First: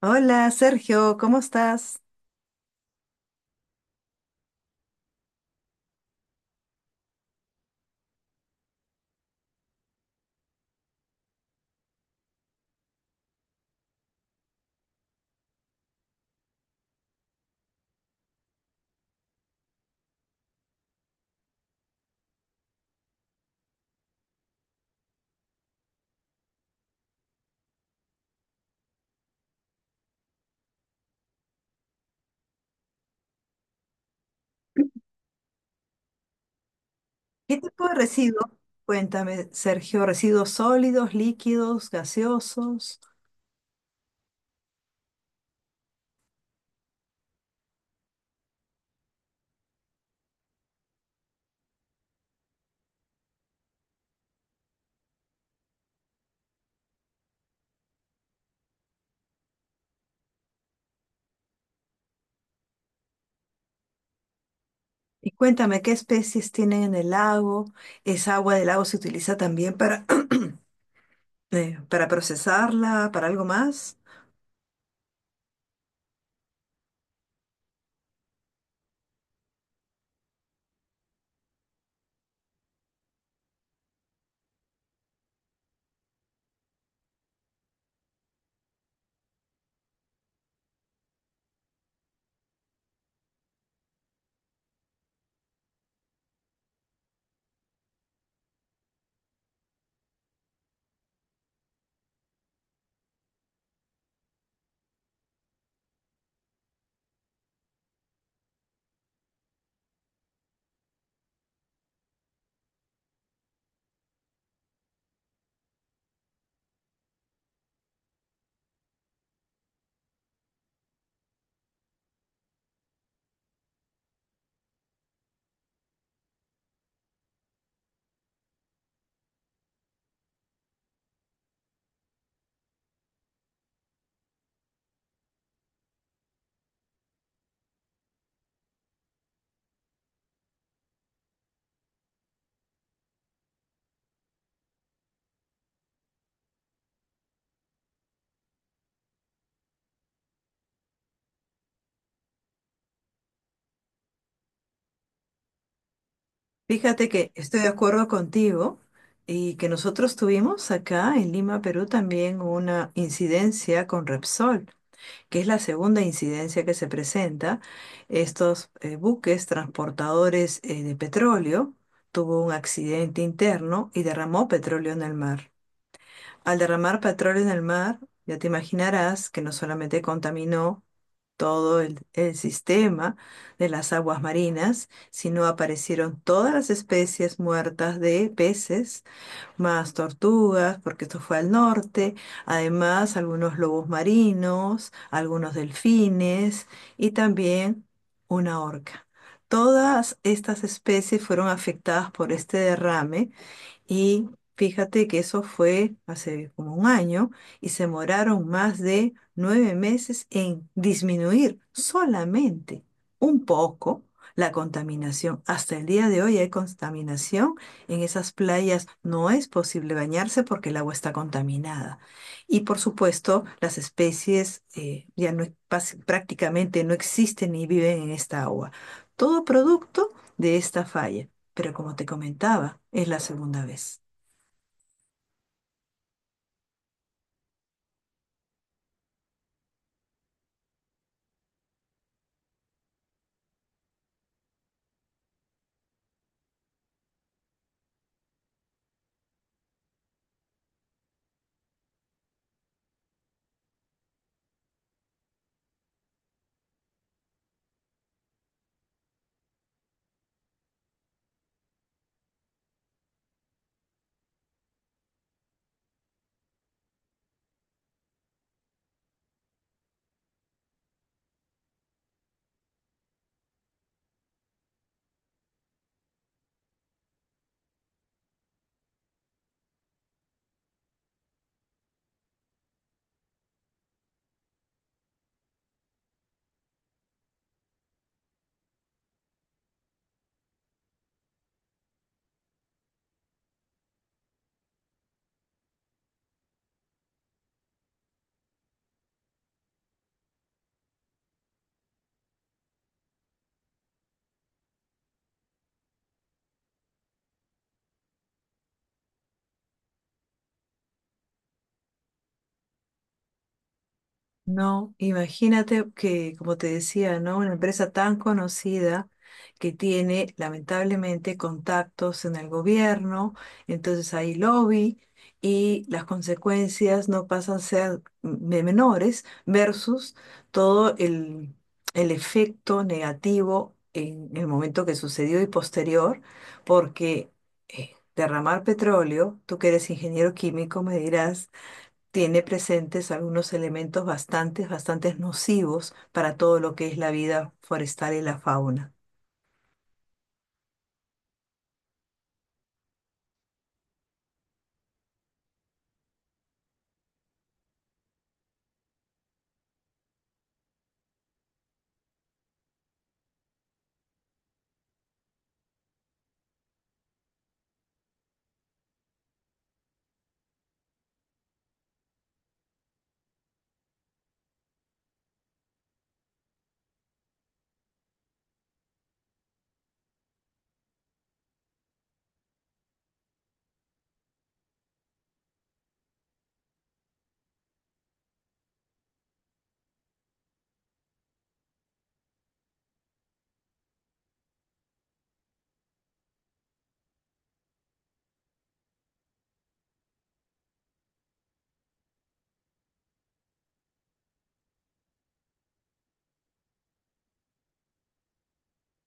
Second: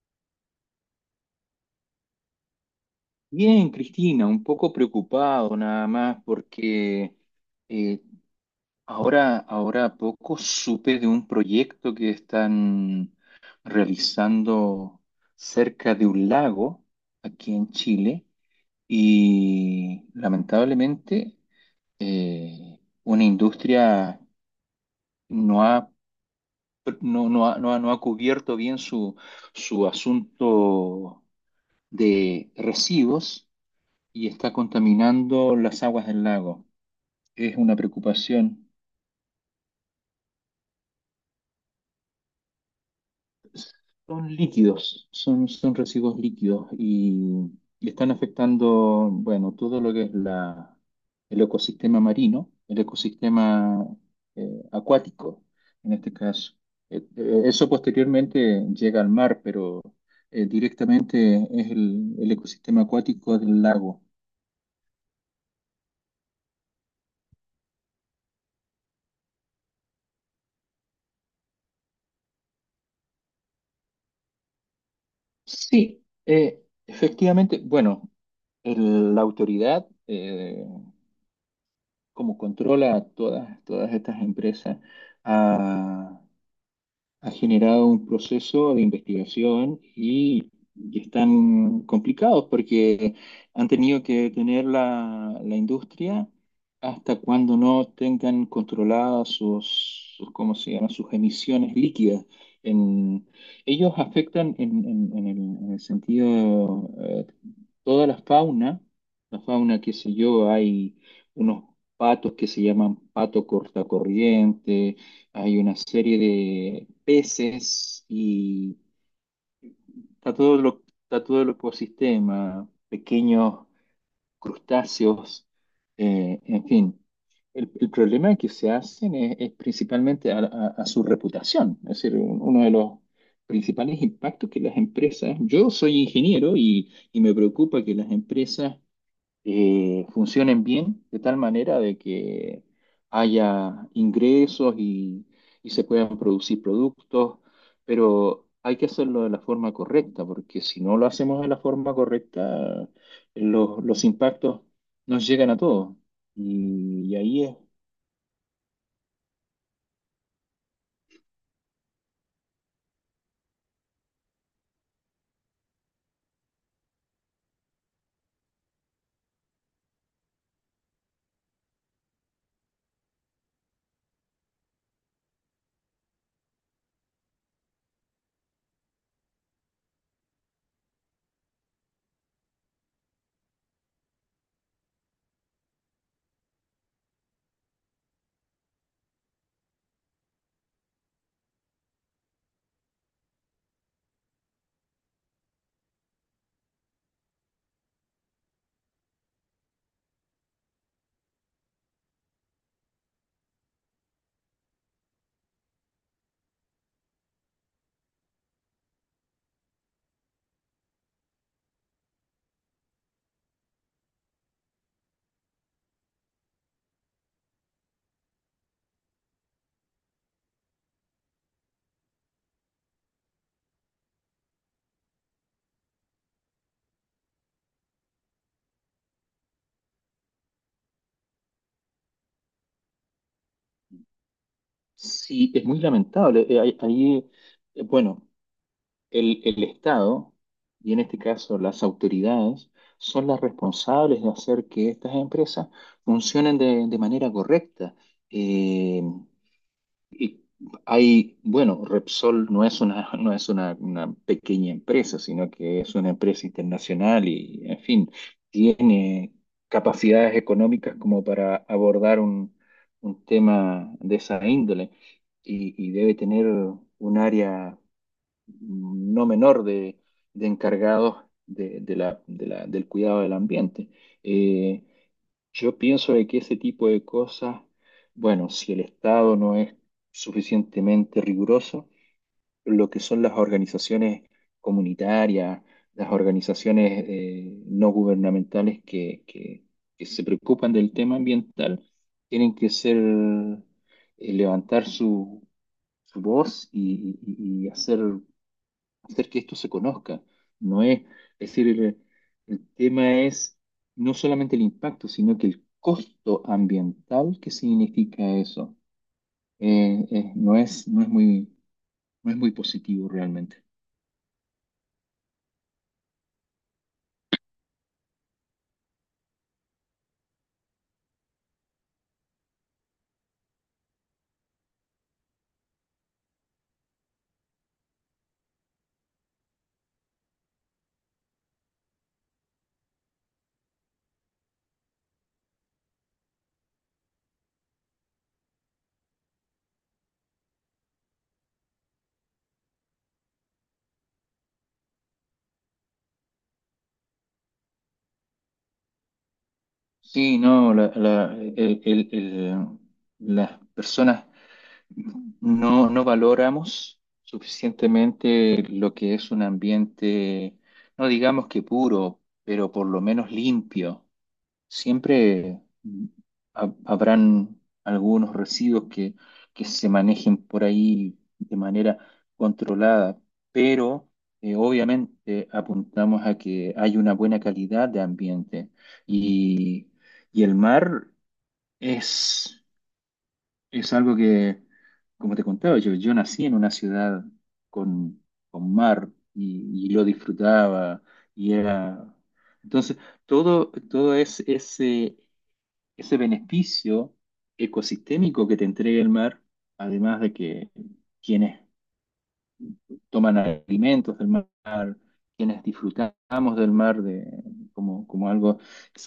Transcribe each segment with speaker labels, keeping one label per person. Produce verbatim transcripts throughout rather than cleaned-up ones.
Speaker 1: Hola Sergio, ¿cómo estás?
Speaker 2: Bien, Cristina, un poco preocupado nada más porque eh, ahora, ahora a poco supe de un proyecto que están realizando cerca de un lago aquí en Chile y lamentablemente eh, una industria no ha, no, no ha, no ha- no ha cubierto bien su, su asunto de residuos y está contaminando las aguas del lago. Es
Speaker 1: ¿Qué
Speaker 2: una
Speaker 1: tipo de residuos?
Speaker 2: preocupación.
Speaker 1: Cuéntame, Sergio, residuos sólidos, líquidos, gaseosos.
Speaker 2: Son líquidos, son, son residuos líquidos y, y están afectando, bueno, todo lo que es la, el ecosistema marino, el ecosistema eh, acuático, en este caso. Eh, eh, eso posteriormente llega al mar, pero eh, directamente es el, el ecosistema acuático del lago.
Speaker 1: Y cuéntame qué especies tienen en el lago. ¿Esa agua del lago se utiliza también para, eh, para procesarla, para algo más?
Speaker 2: Sí, eh, efectivamente, bueno, el- la autoridad, eh, como controla a todas, todas estas empresas, a ha generado un proceso de investigación y, y están complicados porque han tenido que detener la, la industria hasta cuando no tengan controladas sus, sus, ¿cómo se llama? Sus emisiones líquidas. En, Ellos afectan en, en- en el, en el sentido, eh, toda la fauna, la fauna, qué sé yo, hay unos patos que se llaman pato cortacorriente, hay una serie de peces y está todo lo, está todo el ecosistema, pequeños crustáceos, eh, en fin. El, el problema que se hacen es, es principalmente a, a- a su reputación, es decir, un- uno de los principales impactos que las empresas, yo soy ingeniero y, y me preocupa que las empresas eh, funcionen bien, de tal manera de que haya ingresos y, y se puedan producir productos, pero hay que hacerlo de la forma correcta, porque si no lo hacemos de la forma correcta, los, los impactos nos llegan a todos. Y,
Speaker 1: Fíjate
Speaker 2: y
Speaker 1: que
Speaker 2: ahí es,
Speaker 1: estoy de acuerdo contigo y que nosotros tuvimos acá en Lima, Perú, también una incidencia con Repsol, que es la segunda incidencia que se presenta. Estos eh, buques transportadores eh, de petróleo tuvo un accidente interno y derramó petróleo en el mar. Al derramar petróleo en el mar, ya te imaginarás que no solamente contaminó todo el, el sistema de las aguas marinas, sino aparecieron todas las especies muertas de peces más tortugas, porque esto fue al norte, además algunos lobos marinos, algunos delfines y también una orca. Todas estas especies fueron afectadas por este derrame y fíjate que eso fue hace como un año y se demoraron más de nueve meses en disminuir solamente un poco la contaminación. Hasta el día de hoy hay contaminación. En esas playas no es posible bañarse porque el agua está contaminada. Y por supuesto, las especies eh, ya no, pas- prácticamente no existen ni viven en esta agua. Todo producto de esta falla, pero como te comentaba, es la segunda vez.
Speaker 2: sí, es muy lamentable. Eh, ahí, ahí, eh, bueno. El, el Estado, y en este caso las autoridades, son las responsables de hacer que estas empresas funcionen de, de manera correcta. Eh, y hay, bueno, Repsol no es una, no es una, una pequeña empresa, sino que es una empresa internacional y, en fin, tiene capacidades económicas como para abordar un, un tema de esa índole y y debe tener un área no menor de, de encargados de, de la- de la- del cuidado del ambiente. Eh, yo pienso de que ese tipo de cosas, bueno, si el Estado no es suficientemente riguroso, lo que son las organizaciones comunitarias, las organizaciones, eh, no gubernamentales que, que- que se preocupan del tema ambiental, tienen que ser, eh, levantar su, su voz y y- y hacer hacer que esto se conozca. No es, Es decir, el, el tema es no solamente el impacto, sino que el costo ambiental que significa eso. Eh, eh, no es, no es muy, no es muy positivo realmente.
Speaker 1: No, imagínate que, como te decía, ¿no? Una empresa tan conocida que tiene lamentablemente contactos en el gobierno, entonces hay lobby y las consecuencias no pasan a ser de menores versus todo el, el efecto negativo en el momento que sucedió y posterior, porque eh, derramar petróleo, tú que eres ingeniero químico, me dirás, tiene presentes algunos elementos bastante, bastante nocivos para todo lo que es la vida forestal y la fauna.
Speaker 2: Sí, no, la- la- el- el- el- las personas no, no valoramos suficientemente lo que es un ambiente, no digamos que puro, pero por lo menos limpio. Siempre mm, ha- habrán algunos residuos que, que se manejen por ahí de manera controlada, pero eh, obviamente apuntamos a que hay una buena calidad de ambiente y, y el mar es, es algo que, como te contaba, yo, yo nací en una ciudad con, con mar y, y lo disfrutaba y era. Entonces, todo, todo es ese ese beneficio ecosistémico que te entrega el mar, además de que quienes toman alimentos del mar, quienes disfrutamos del mar de, como, como algo,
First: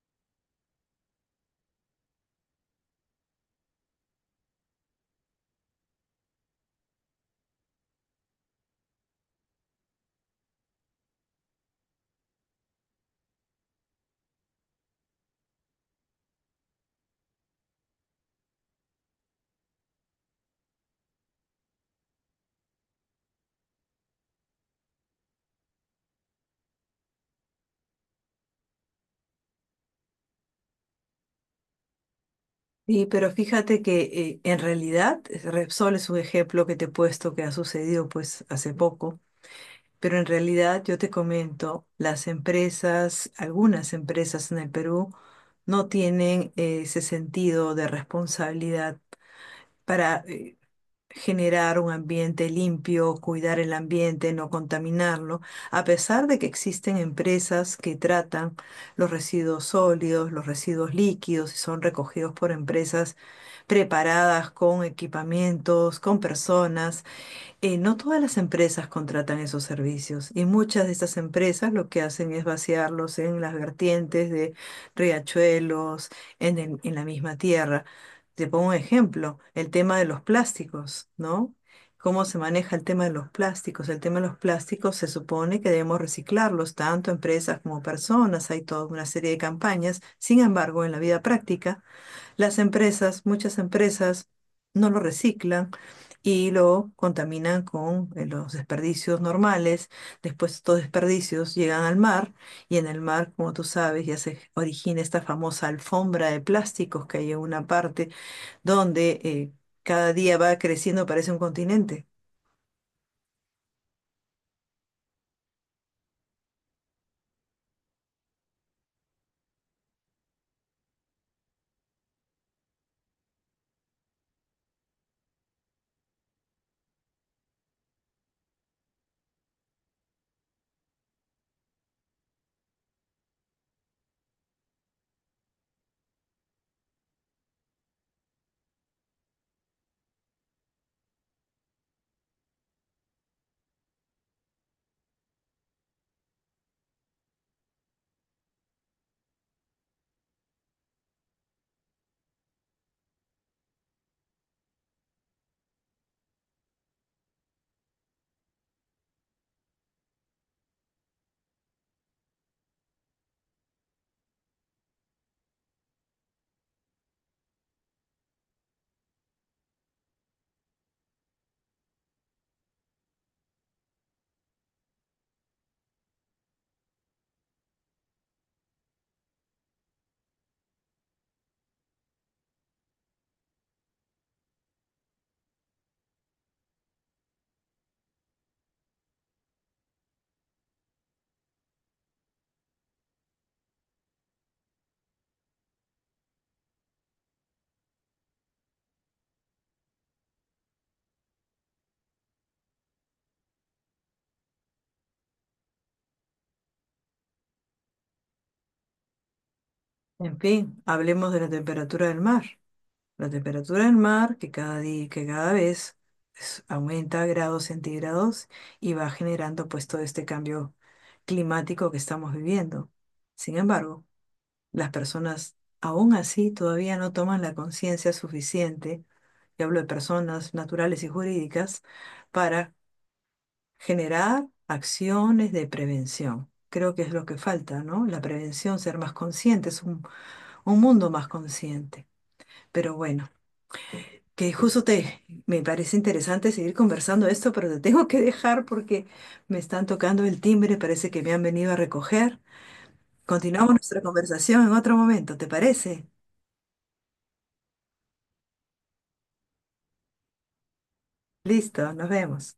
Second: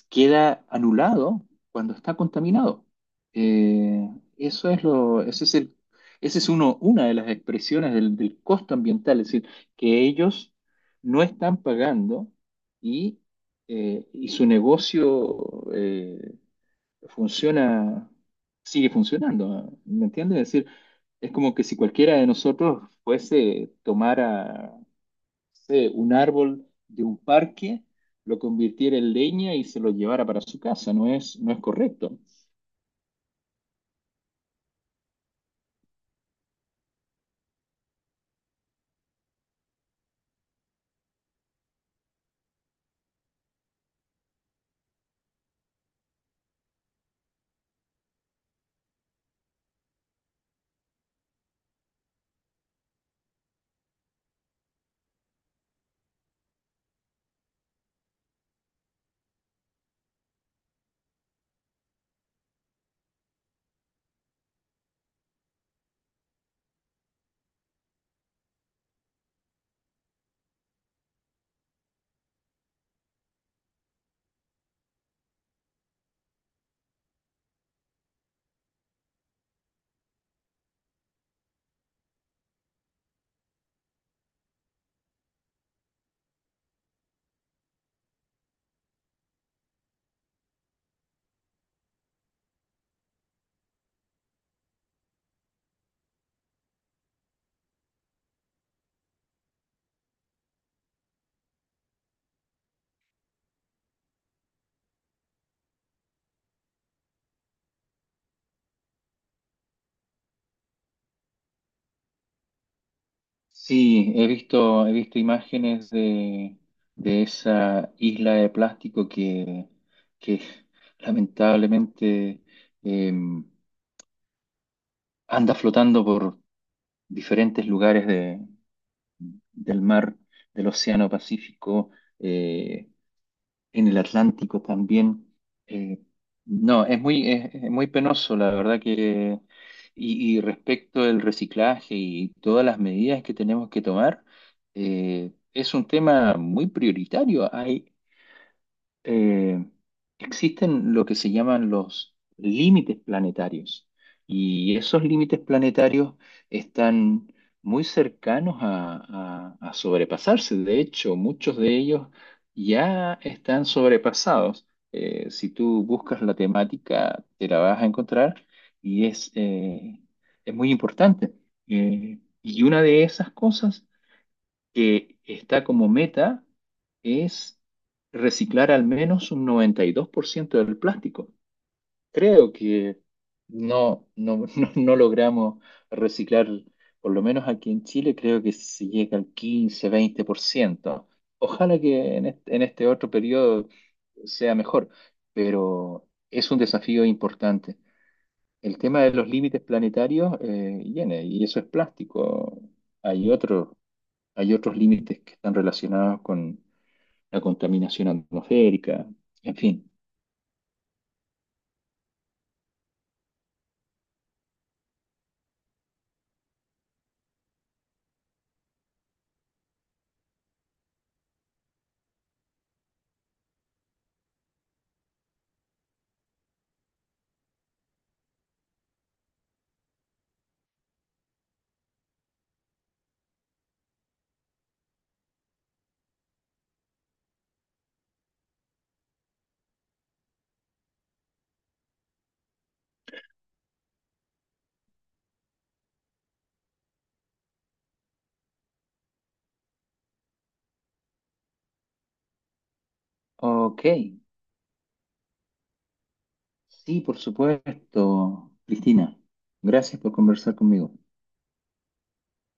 Speaker 2: queda anulado cuando está contaminado. Eh, eso es lo, Ese es el, ese es uno, una de las expresiones del, del costo ambiental, es decir, que ellos no están pagando y, eh, y su negocio, eh, funciona, sigue funcionando, ¿me entiendes? Es decir, es como que si cualquiera de nosotros fuese tomara, no sé, un árbol de un parque, lo convirtiera en leña y se lo llevara para su casa, no es, no es correcto.
Speaker 1: Y, pero fíjate que eh, en realidad Repsol es un ejemplo que te he puesto que ha sucedido pues hace poco, pero en realidad yo te comento, las empresas, algunas empresas en el Perú no tienen eh, ese sentido de responsabilidad para eh, generar un ambiente limpio, cuidar el ambiente, no contaminarlo, a pesar de que existen empresas que tratan los residuos sólidos, los residuos líquidos y son recogidos por empresas preparadas con equipamientos, con personas. Eh, no todas las empresas contratan esos servicios y muchas de estas empresas lo que hacen es vaciarlos en las vertientes de riachuelos, en el- en la misma tierra. Te pongo un ejemplo, el tema de los plásticos, ¿no? ¿Cómo se maneja el tema de los plásticos? El tema de los plásticos se supone que debemos reciclarlos, tanto empresas como personas, hay toda una serie de campañas. Sin embargo, en la vida práctica, las empresas, muchas empresas, no lo reciclan y lo contaminan con eh, los desperdicios normales. Después estos desperdicios llegan al mar y en el mar, como tú sabes, ya se origina esta famosa alfombra de plásticos que hay en una parte donde eh, cada día va creciendo, parece un continente.
Speaker 2: Sí, he visto, he visto imágenes de, de esa isla de plástico que, que lamentablemente, eh, anda flotando por diferentes lugares de del mar, del Océano Pacífico, eh, en el Atlántico también. Eh, no, Es muy, es, es muy penoso, la verdad que. Y, y respecto del reciclaje y todas las medidas que tenemos que tomar, eh, es un tema muy prioritario. Hay eh, Existen lo que se llaman los límites planetarios y esos límites planetarios están muy cercanos a, a- a sobrepasarse. De hecho, muchos de ellos ya están sobrepasados. Eh, si tú buscas la temática, te la vas a encontrar y es, eh, es muy importante. Eh, y una de esas cosas que está como meta es reciclar al menos un noventa y dos por ciento del plástico. Creo que no, no, no, no logramos reciclar, por lo menos aquí en Chile, creo que se llega al quince, veinte por ciento. Ojalá que en este, en este otro periodo sea mejor, pero es un desafío importante. El tema de los límites planetarios, eh, viene, y eso es plástico. Hay otros Hay otros límites que están relacionados con la contaminación atmosférica, en fin.
Speaker 1: En fin, hablemos de la temperatura del mar. La temperatura del mar, que cada día, que cada vez es- aumenta grados centígrados y va generando pues todo este cambio climático que estamos viviendo. Sin embargo, las personas aún así todavía no toman la conciencia suficiente, y hablo de personas naturales y jurídicas, para generar acciones de prevención. Creo que es lo que falta, ¿no? La prevención, ser más conscientes, un, un mundo más consciente. Pero bueno, que justo te, me parece interesante seguir conversando esto, pero te tengo que dejar porque me están tocando el timbre, parece que me han venido a recoger. Continuamos
Speaker 2: Ok,
Speaker 1: nuestra conversación en otro momento, ¿te parece?
Speaker 2: sí, por supuesto, Cristina. Gracias por conversar conmigo.
Speaker 1: Listo, nos vemos.